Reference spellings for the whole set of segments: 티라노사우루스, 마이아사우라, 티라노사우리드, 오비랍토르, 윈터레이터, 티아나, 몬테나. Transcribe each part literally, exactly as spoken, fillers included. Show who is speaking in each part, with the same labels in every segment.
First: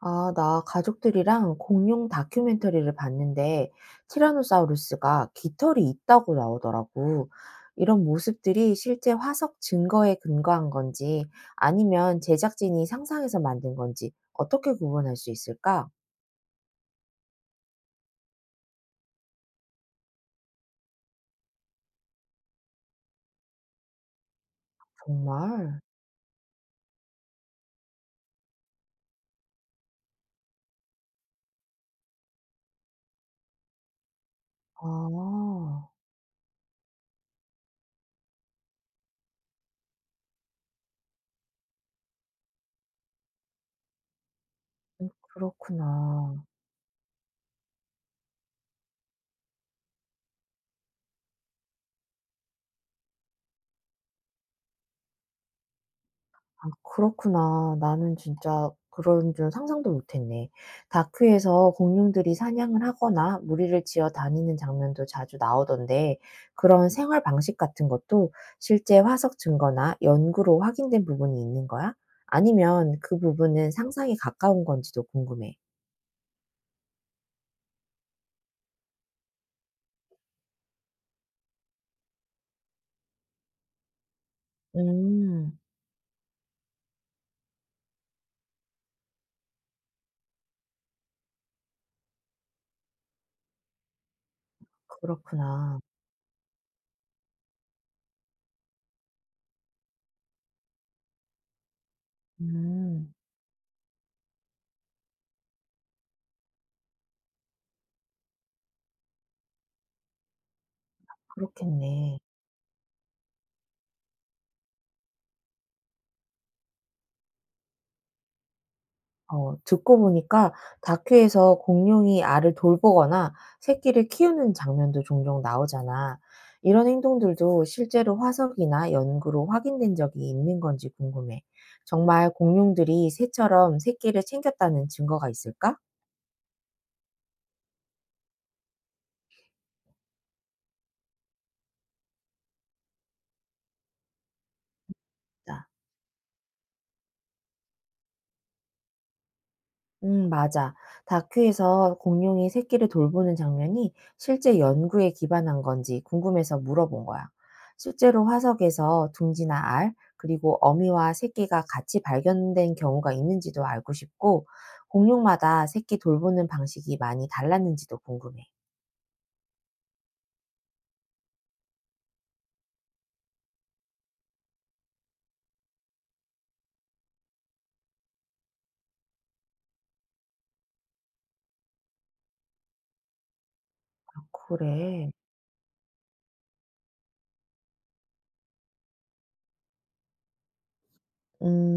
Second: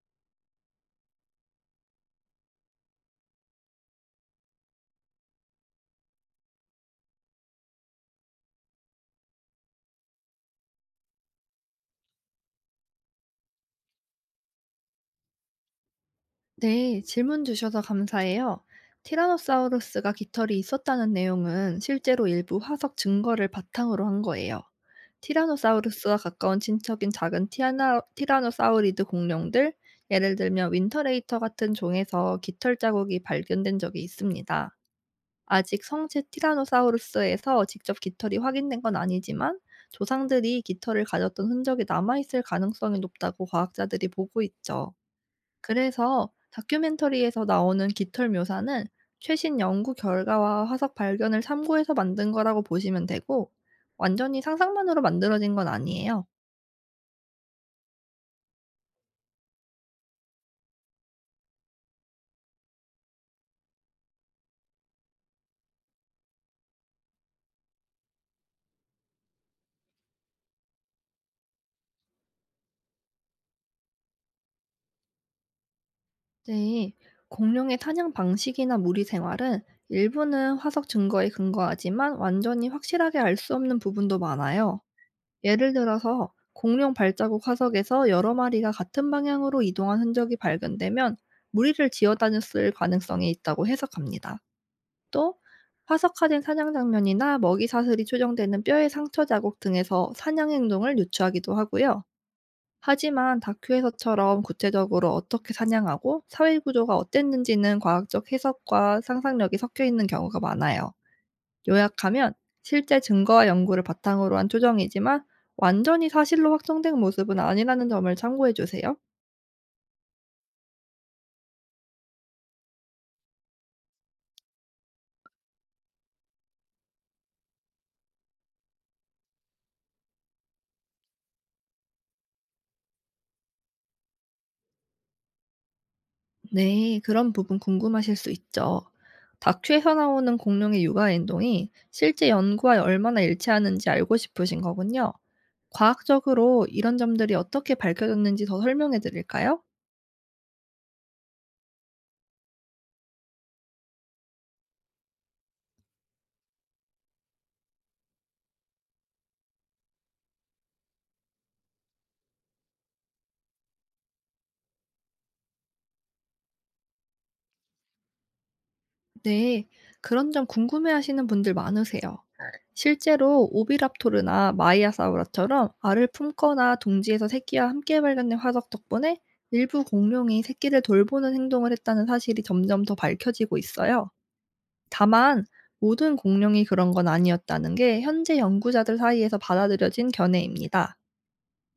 Speaker 1: 아, 나 가족들이랑 공룡 다큐멘터리를 봤는데 티라노사우루스가 깃털이 있다고 나오더라고. 이런 모습들이 실제 화석 증거에 근거한 건지 아니면 제작진이 상상해서 만든 건지 어떻게 구분할 수 있을까?
Speaker 2: 네, 질문 주셔서 감사해요. 티라노사우루스가 깃털이 있었다는 내용은 실제로 일부 화석 증거를 바탕으로 한 거예요.
Speaker 1: 정말?
Speaker 2: 티라노사우루스와 가까운 친척인 작은 티아나, 티라노사우리드 공룡들, 예를 들면 윈터레이터 같은 종에서 깃털 자국이 발견된 적이 있습니다. 아직
Speaker 1: 아,
Speaker 2: 성체 티라노사우루스에서 직접 깃털이 확인된 건 아니지만 조상들이 깃털을 가졌던 흔적이 남아있을 가능성이 높다고 과학자들이 보고 있죠.
Speaker 1: 음,
Speaker 2: 그래서
Speaker 1: 그렇구나.
Speaker 2: 다큐멘터리에서 나오는 깃털 묘사는 최신 연구 결과와 화석 발견을 참고해서 만든 거라고 보시면 되고, 완전히 상상만으로 만들어진 건 아니에요.
Speaker 1: 아, 그렇구나. 나는 진짜 그런 줄 상상도 못 했네. 다큐에서 공룡들이 사냥을 하거나 무리를 지어 다니는 장면도 자주 나오던데, 그런 생활 방식 같은 것도 실제 화석 증거나 연구로 확인된 부분이 있는 거야? 아니면 그 부분은 상상에 가까운 건지도 궁금해.
Speaker 2: 네. 공룡의 사냥 방식이나 무리 생활은 일부는 화석 증거에 근거하지만 완전히 확실하게 알 수 없는 부분도 많아요.
Speaker 1: 음,
Speaker 2: 예를 들어서 공룡 발자국 화석에서 여러 마리가 같은 방향으로 이동한 흔적이 발견되면 무리를 지어 다녔을 가능성이 있다고 해석합니다. 또
Speaker 1: 그렇구나.
Speaker 2: 화석화된 사냥 장면이나 먹이 사슬이 초정되는 뼈의 상처 자국 등에서 사냥 행동을 유추하기도 하고요.
Speaker 1: 음,
Speaker 2: 하지만 다큐에서처럼 구체적으로 어떻게 사냥하고 사회 구조가 어땠는지는 과학적 해석과 상상력이 섞여 있는 경우가 많아요.
Speaker 1: 그렇겠네.
Speaker 2: 요약하면, 실제 증거와 연구를 바탕으로 한 초정이지만 완전히 사실로 확정된 모습은 아니라는 점을 참고해 주세요.
Speaker 1: 어 듣고 보니까 다큐에서 공룡이 알을 돌보거나 새끼를 키우는 장면도 종종 나오잖아. 이런 행동들도 실제로 화석이나 연구로 확인된 적이 있는 건지 궁금해. 정말 공룡들이 새처럼 새끼를 챙겼다는 증거가 있을까?
Speaker 2: 네, 그런 부분 궁금하실 수 있죠. 다큐에서 나오는 공룡의 육아 행동이 실제 연구와 얼마나 일치하는지 알고 싶으신 거군요. 과학적으로 이런 점들이 어떻게 밝혀졌는지 더 설명해 드릴까요?
Speaker 1: 음, 맞아. 다큐에서 공룡이 새끼를 돌보는 장면이 실제 연구에 기반한 건지 궁금해서 물어본 거야. 실제로 화석에서 둥지나 알, 그리고 어미와 새끼가 같이 발견된 경우가 있는지도 알고 싶고, 공룡마다 새끼 돌보는 방식이 많이 달랐는지도 궁금해.
Speaker 2: 네, 그런 점 궁금해 하시는 분들 많으세요. 실제로 오비랍토르나 마이아사우라처럼 알을 품거나 둥지에서 새끼와 함께 발견된 화석 덕분에 일부 공룡이 새끼를 돌보는 행동을 했다는 사실이 점점 더 밝혀지고 있어요.
Speaker 1: 그래.
Speaker 2: 다만 모든 공룡이 그런 건 아니었다는 게 현재 연구자들 사이에서 받아들여진 견해입니다.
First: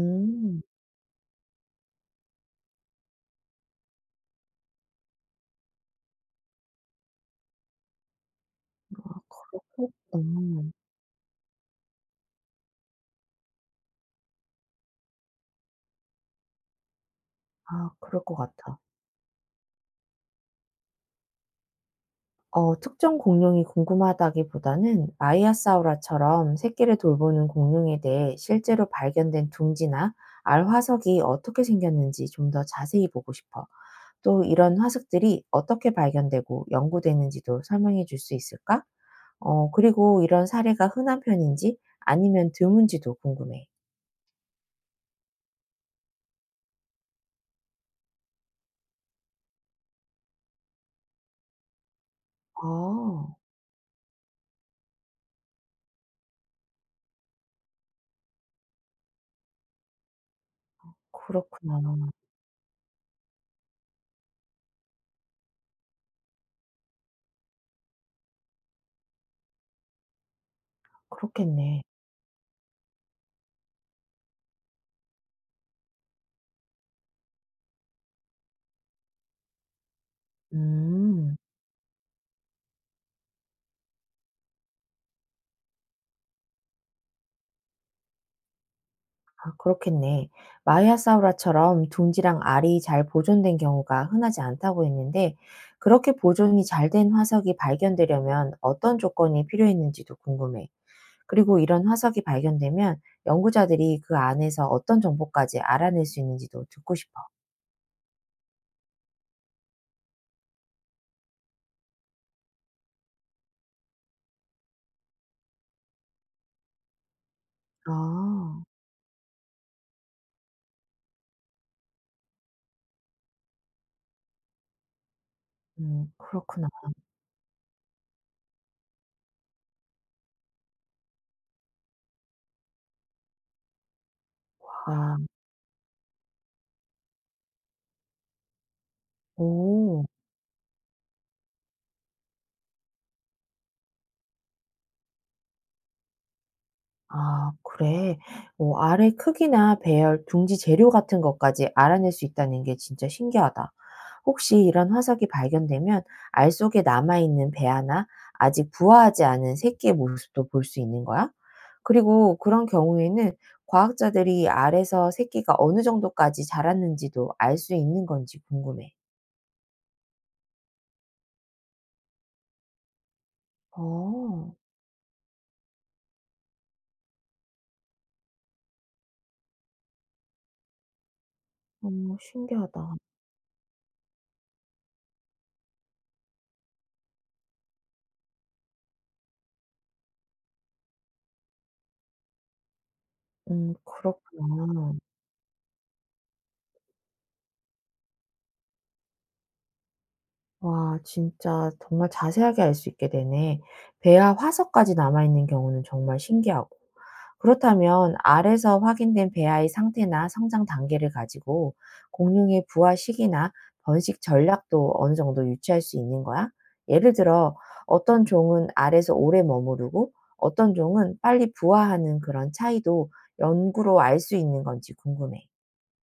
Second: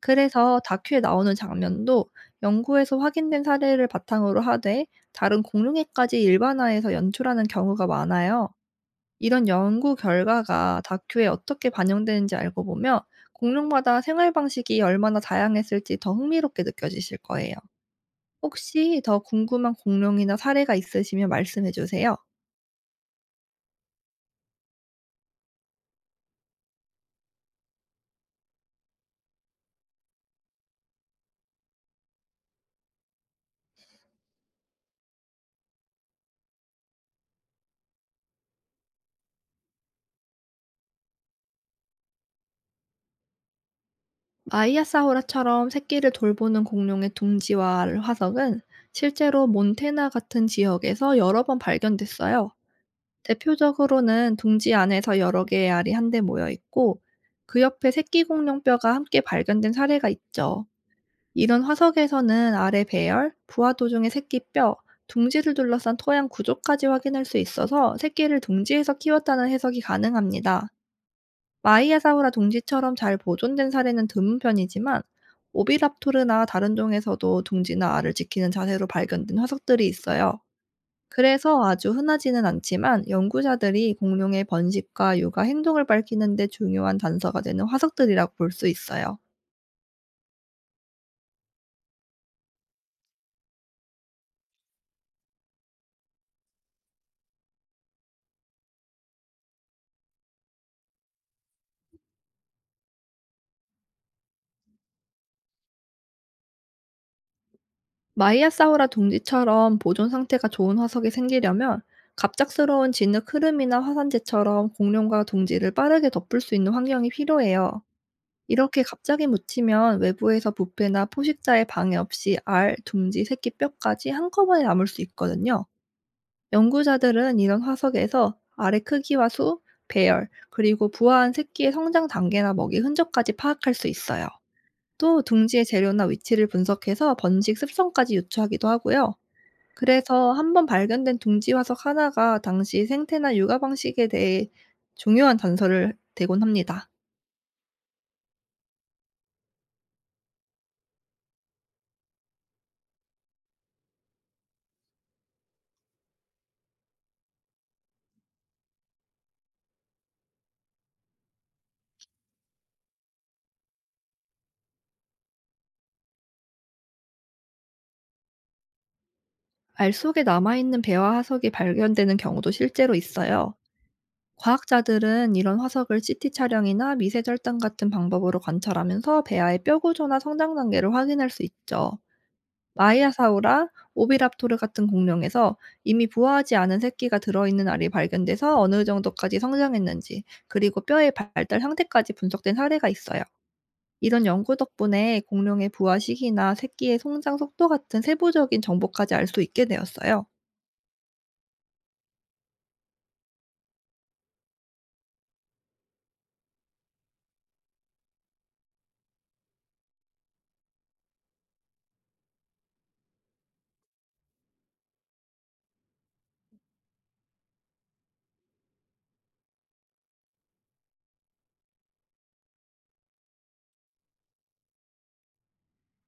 Speaker 2: 그래서 다큐에 나오는 장면도 연구에서 확인된 사례를 바탕으로 하되, 다른 공룡에까지 일반화해서 연출하는 경우가 많아요.
Speaker 1: 아,
Speaker 2: 이런
Speaker 1: 그렇고,
Speaker 2: 연구
Speaker 1: 음,
Speaker 2: 결과가 다큐에 어떻게 반영되는지 알고 보면 공룡마다 생활 방식이 얼마나 다양했을지 더 흥미롭게 느껴지실 거예요.
Speaker 1: 아, 그럴 것 같아.
Speaker 2: 혹시 더 궁금한 공룡이나 사례가 있으시면 말씀해 주세요.
Speaker 1: 어 특정 공룡이 궁금하다기보다는 마이아사우라처럼 새끼를 돌보는 공룡에 대해 실제로 발견된 둥지나 알 화석이 어떻게 생겼는지 좀 더 자세히 보고 싶어. 또 이런 화석들이 어떻게 발견되고 연구되는지도 설명해 줄 수 있을까? 어 그리고 이런 사례가 흔한 편인지 아니면 드문지도 궁금해.
Speaker 2: 아이아사호라처럼 새끼를 돌보는 공룡의 둥지와 화석은 실제로 몬테나 같은 지역에서 여러 번 발견됐어요.
Speaker 1: 아,
Speaker 2: 대표적으로는 둥지 안에서 여러 개의 알이 한데 모여 있고, 그 옆에 새끼 공룡뼈가 함께 발견된 사례가 있죠. 이런
Speaker 1: 그렇구나.
Speaker 2: 화석에서는 알의 배열, 부화 도중의 새끼뼈, 둥지를 둘러싼 토양 구조까지 확인할 수 있어서 새끼를 둥지에서 키웠다는 해석이 가능합니다.
Speaker 1: 그렇겠네.
Speaker 2: 마이야사우라 둥지처럼 잘 보존된 사례는 드문 편이지만, 오비랍토르나 다른 종에서도 둥지나 알을 지키는 자세로 발견된 화석들이 있어요.
Speaker 1: 음.
Speaker 2: 그래서 아주 흔하지는 않지만 연구자들이 공룡의 번식과 육아 행동을 밝히는 데 중요한 단서가 되는 화석들이라고 볼 수 있어요.
Speaker 1: 아, 그렇겠네. 마이아사우라처럼 둥지랑 알이 잘 보존된 경우가 흔하지 않다고 했는데 그렇게 보존이 잘된 화석이 발견되려면 어떤 조건이 필요했는지도 궁금해. 그리고 이런 화석이 발견되면 연구자들이 그 안에서 어떤 정보까지 알아낼 수 있는지도 듣고 싶어.
Speaker 2: 마이아사우라 둥지처럼 보존 상태가 좋은 화석이 생기려면 갑작스러운 진흙 흐름이나 화산재처럼 공룡과 둥지를 빠르게 덮을 수 있는 환경이 필요해요.
Speaker 1: 아.
Speaker 2: 이렇게 갑자기 묻히면 외부에서 부패나 포식자의 방해 없이 알, 둥지, 새끼 뼈까지 한꺼번에 남을 수 있거든요.
Speaker 1: 음, 그렇구나.
Speaker 2: 연구자들은 이런 화석에서 알의 크기와 수, 배열, 그리고 부화한 새끼의 성장 단계나 먹이 흔적까지 파악할 수 있어요.
Speaker 1: 아,
Speaker 2: 또 둥지의 재료나 위치를 분석해서 번식 습성까지 유추하기도 하고요.
Speaker 1: 오.
Speaker 2: 그래서 한번 발견된 둥지 화석 하나가 당시 생태나 육아 방식에 대해 중요한 단서를 대곤 합니다.
Speaker 1: 아, 그래. 오, 알의 크기나 배열, 둥지 재료 같은 것까지 알아낼 수 있다는 게 진짜 신기하다. 혹시 이런 화석이 발견되면 알 속에 남아있는 배아나 아직 부화하지 않은 새끼의 모습도 볼 수 있는 거야? 그리고 그런 경우에는 과학자들이 알에서 새끼가 어느 정도까지 자랐는지도 알 수 있는 건지 궁금해.
Speaker 2: 알 속에 남아있는 배와 화석이 발견되는 경우도 실제로 있어요.
Speaker 1: 어,
Speaker 2: 과학자들은 이런 화석을 씨티 촬영이나 미세 절단 같은 방법으로 관찰하면서 배아의 뼈 구조나 성장 단계를 확인할 수
Speaker 1: 어,
Speaker 2: 있죠.
Speaker 1: 신기하다.
Speaker 2: 마이아사우라, 오비랍토르 같은 공룡에서 이미 부화하지 않은 새끼가 들어있는 알이 발견돼서 어느 정도까지 성장했는지, 그리고 뼈의 발달 상태까지 분석된 사례가 있어요.
Speaker 1: 음,
Speaker 2: 이런 연구
Speaker 1: 그렇구나.
Speaker 2: 덕분에 공룡의 부화 시기나 새끼의 성장 속도 같은 세부적인 정보까지 알 수 있게 되었어요.
Speaker 1: 와 진짜 정말 자세하게 알 수 있게 되네. 배아 화석까지 남아 있는 경우는 정말 신기하고. 그렇다면 알에서 확인된 배아의 상태나 성장 단계를 가지고 공룡의 부화 시기나 번식 전략도 어느 정도 유추할 수 있는 거야? 예를 들어 어떤 종은 알에서 오래 머무르고 어떤 종은 빨리 부화하는 그런 차이도 연구로 알 수 있는 건지 궁금해.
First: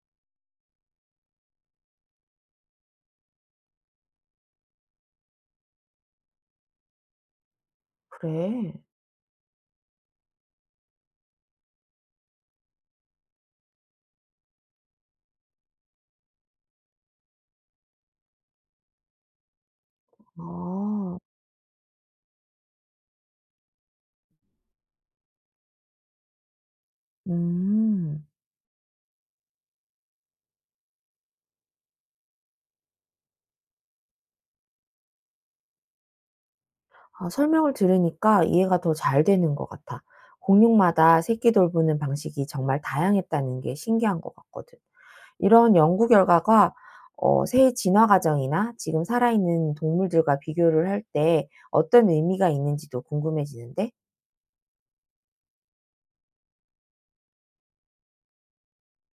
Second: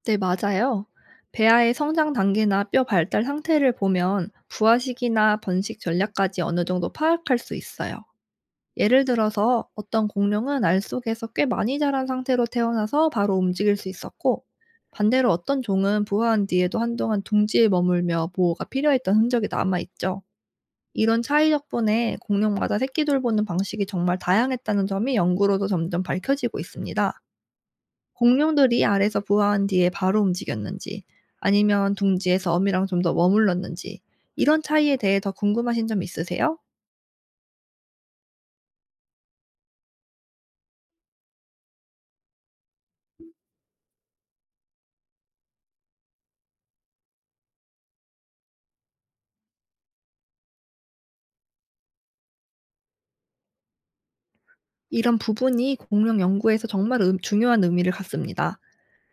Speaker 2: 네, 맞아요. 배아의 성장 단계나 뼈 발달 상태를 보면 부화 시기나 번식 전략까지 어느 정도 파악할 수 있어요.
Speaker 1: 그래.
Speaker 2: 예를 들어서 어떤 공룡은 알 속에서 꽤 많이 자란 상태로 태어나서 바로 움직일 수 있었고, 반대로 어떤 종은 부화한 뒤에도 한동안 둥지에 머물며 보호가 필요했던 흔적이 남아있죠.
Speaker 1: 아.
Speaker 2: 이런 차이 덕분에 공룡마다 새끼 돌보는 방식이 정말 다양했다는 점이 연구로도 점점 밝혀지고 있습니다.
Speaker 1: 음.
Speaker 2: 공룡들이 알에서 부화한 뒤에 바로 움직였는지, 아니면 둥지에서 어미랑 좀 더 머물렀는지, 이런 차이에 대해 더 궁금하신 점 있으세요?
Speaker 1: 아, 설명을 들으니까 이해가 더 잘 되는 것 같아. 공룡마다 새끼 돌보는 방식이 정말 다양했다는 게 신기한 것 같거든. 이런 연구 결과가 어, 새의 진화 과정이나 지금 살아있는 동물들과 비교를 할 때 어떤 의미가 있는지도 궁금해지는데?
Speaker 2: 이런 부분이 공룡 연구에서 정말 음 중요한 의미를 갖습니다.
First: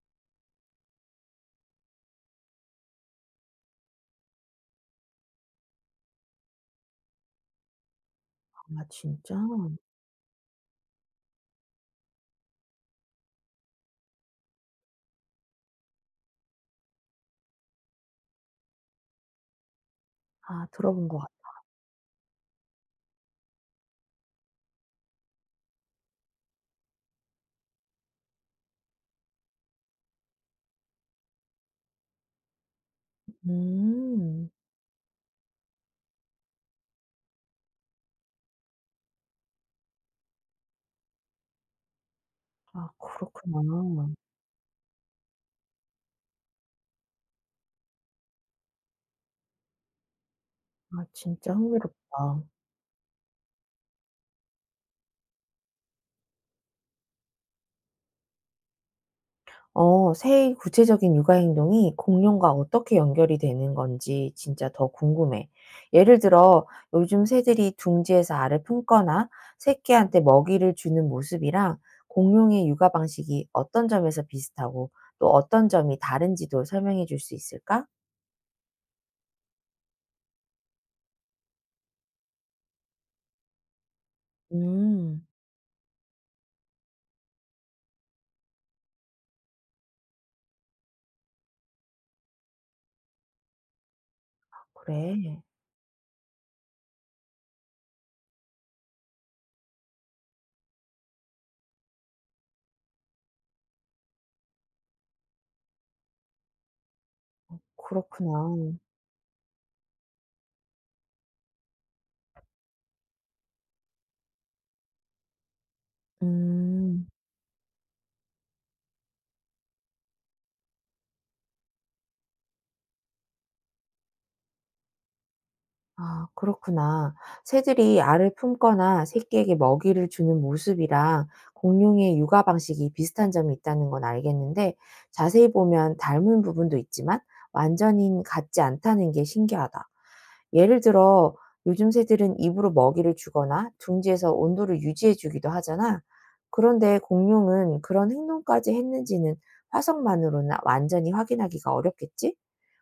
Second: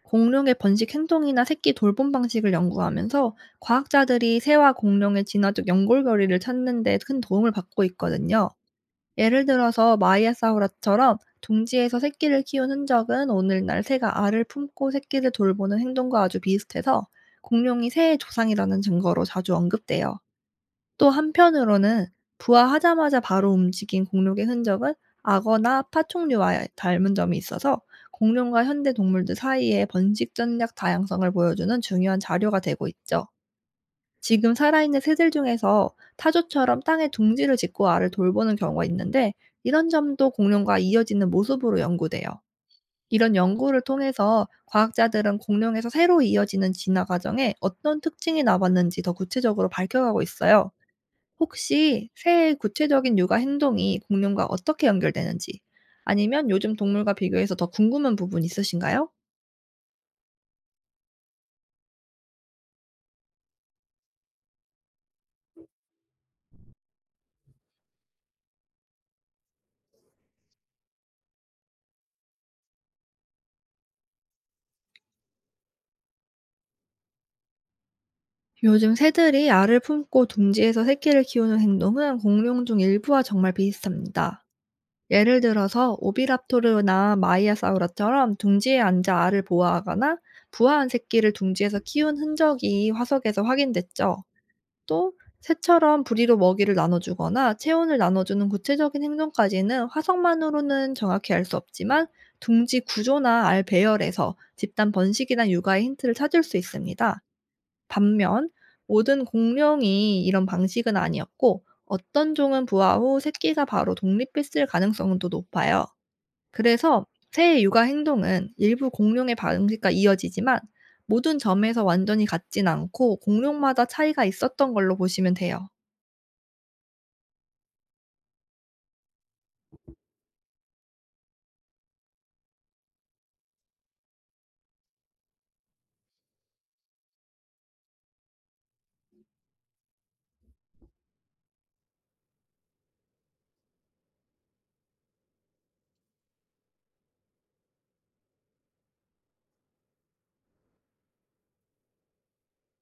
Speaker 2: 공룡의 번식 행동이나 새끼 돌봄 방식을 연구하면서 과학자들이 새와 공룡의 진화적 연골거리를 찾는 데 큰 도움을 받고 있거든요.
Speaker 1: 아, 진짜?
Speaker 2: 예를 들어서 마이아사우라처럼 둥지에서 새끼를 키운 흔적은 오늘날 새가 알을 품고 새끼를 돌보는 행동과 아주 비슷해서 공룡이 새의 조상이라는 증거로 자주 언급돼요.
Speaker 1: 아, 들어본
Speaker 2: 또
Speaker 1: 것 같아.
Speaker 2: 한편으로는, 부화하자마자 바로 움직인 공룡의 흔적은 악어나 파충류와 닮은 점이 있어서 공룡과 현대 동물들 사이의 번식 전략 다양성을 보여주는 중요한 자료가 되고 있죠.
Speaker 1: 음.
Speaker 2: 지금 살아있는 새들 중에서 타조처럼 땅에 둥지를 짓고 알을 돌보는 경우가 있는데, 이런 점도 공룡과 이어지는 모습으로 연구돼요.
Speaker 1: 아,
Speaker 2: 이런
Speaker 1: 그렇구나.
Speaker 2: 연구를 통해서 과학자들은 공룡에서 새로 이어지는 진화 과정에 어떤 특징이 남았는지 더 구체적으로 밝혀가고 있어요.
Speaker 1: 아, 진짜
Speaker 2: 혹시
Speaker 1: 흥미롭다.
Speaker 2: 새의 구체적인 육아 행동이 공룡과 어떻게 연결되는지, 아니면 요즘 동물과 비교해서 더 궁금한 부분 있으신가요?
Speaker 1: 어 새의 구체적인 육아 행동이 공룡과 어떻게 연결이 되는 건지 진짜 더 궁금해. 예를 들어 요즘 새들이 둥지에서 알을 품거나 새끼한테 먹이를 주는 모습이랑 공룡의 육아 방식이 어떤 점에서 비슷하고 또 어떤 점이 다른지도 설명해 줄 수 있을까?
Speaker 2: 요즘 새들이 알을 품고 둥지에서 새끼를 키우는 행동은 공룡 중 일부와 정말 비슷합니다.
Speaker 1: 음.
Speaker 2: 예를 들어서 오비랍토르나 마이아사우라처럼 둥지에 앉아 알을 보호하거나 부화한 새끼를 둥지에서 키운 흔적이 화석에서 확인됐죠. 또
Speaker 1: 그래.
Speaker 2: 새처럼 부리로 먹이를 나눠주거나 체온을 나눠주는 구체적인 행동까지는 화석만으로는 정확히 알 수 없지만, 둥지 구조나 알 배열에서 집단 번식이나 육아의 힌트를 찾을 수 있습니다. 반면,
Speaker 1: 그렇구나.
Speaker 2: 모든 공룡이 이런 방식은 아니었고 어떤 종은 부화 후 새끼가 바로 독립했을 가능성도 높아요.
Speaker 1: 음.
Speaker 2: 그래서 새의 육아 행동은 일부 공룡의 방식과 이어지지만 모든 점에서 완전히 같진 않고, 공룡마다 차이가 있었던 걸로 보시면 돼요.
Speaker 1: 아, 그렇구나. 새들이 알을 품거나 새끼에게 먹이를 주는 모습이랑 공룡의 육아 방식이 비슷한 점이 있다는 건 알겠는데 자세히 보면 닮은 부분도 있지만 완전히 같지 않다는 게 신기하다. 예를 들어 요즘 새들은 입으로 먹이를 주거나 둥지에서 온도를 유지해 주기도 하잖아. 그런데 공룡은 그런 행동까지 했는지는 화석만으로는 완전히 확인하기가 어렵겠지?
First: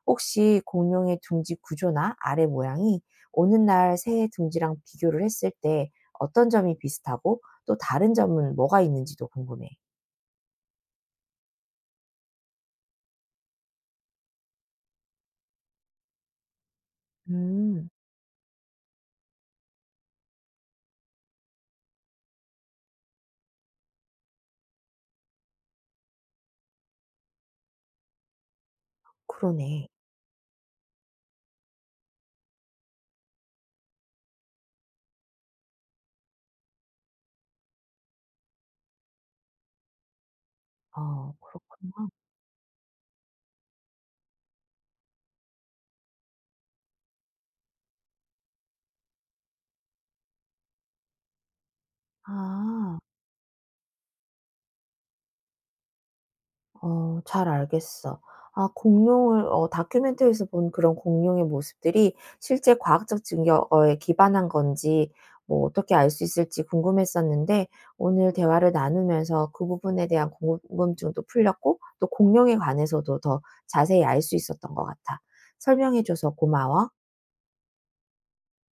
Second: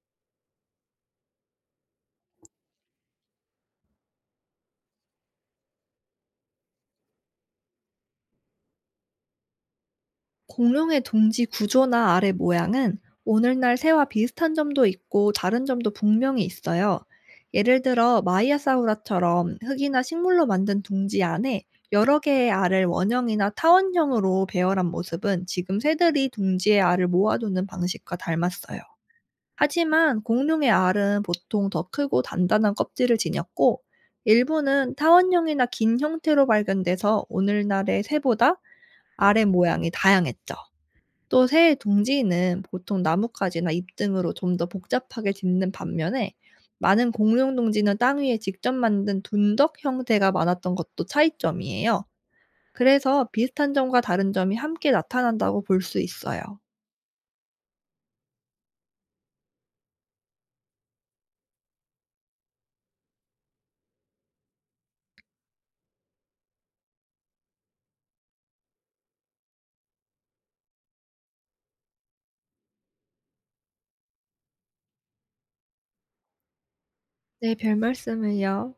Speaker 1: 혹시 공룡의 둥지 구조나 알의 모양이 오는 날 새해 둥지랑 비교를 했을 때 어떤 점이 비슷하고 또 다른 점은 뭐가 있는지도 궁금해.
Speaker 2: 공룡의 둥지 구조나 알의 모양은 오늘날 새와 비슷한 점도 있고 다른 점도 분명히 있어요. 예를
Speaker 1: 음.
Speaker 2: 들어 마이아사우라처럼 흙이나 식물로 만든 둥지 안에 여러 개의 알을 원형이나 타원형으로 배열한 모습은 지금 새들이 둥지의 알을 모아두는 방식과 닮았어요.
Speaker 1: 그러네.
Speaker 2: 하지만 공룡의 알은 보통 더 크고 단단한 껍질을 지녔고, 일부는 타원형이나 긴 형태로 발견돼서 오늘날의 새보다 알의 모양이 다양했죠.
Speaker 1: 어
Speaker 2: 또 새의
Speaker 1: 그렇구나.
Speaker 2: 둥지는 보통 나뭇가지나 잎 등으로 좀 더 복잡하게 짓는 반면에, 많은 공룡 둥지는 땅 위에 직접 만든 둔덕 형태가 많았던 것도 차이점이에요.
Speaker 1: 아.
Speaker 2: 그래서 비슷한 점과 다른 점이 함께 나타난다고 볼 수 있어요.
Speaker 1: 어 잘 알겠어. 아, 공룡을 어 다큐멘터리에서 본 그런 공룡의 모습들이 실제 과학적 증거에 기반한 건지 뭐 어떻게 알 수 있을지 궁금했었는데 오늘 대화를 나누면서 그 부분에 대한 궁금증도 풀렸고 또 공룡에 관해서도 더 자세히 알 수 있었던 것 같아. 설명해 줘서 고마워.
Speaker 2: 네, 별 말씀을요.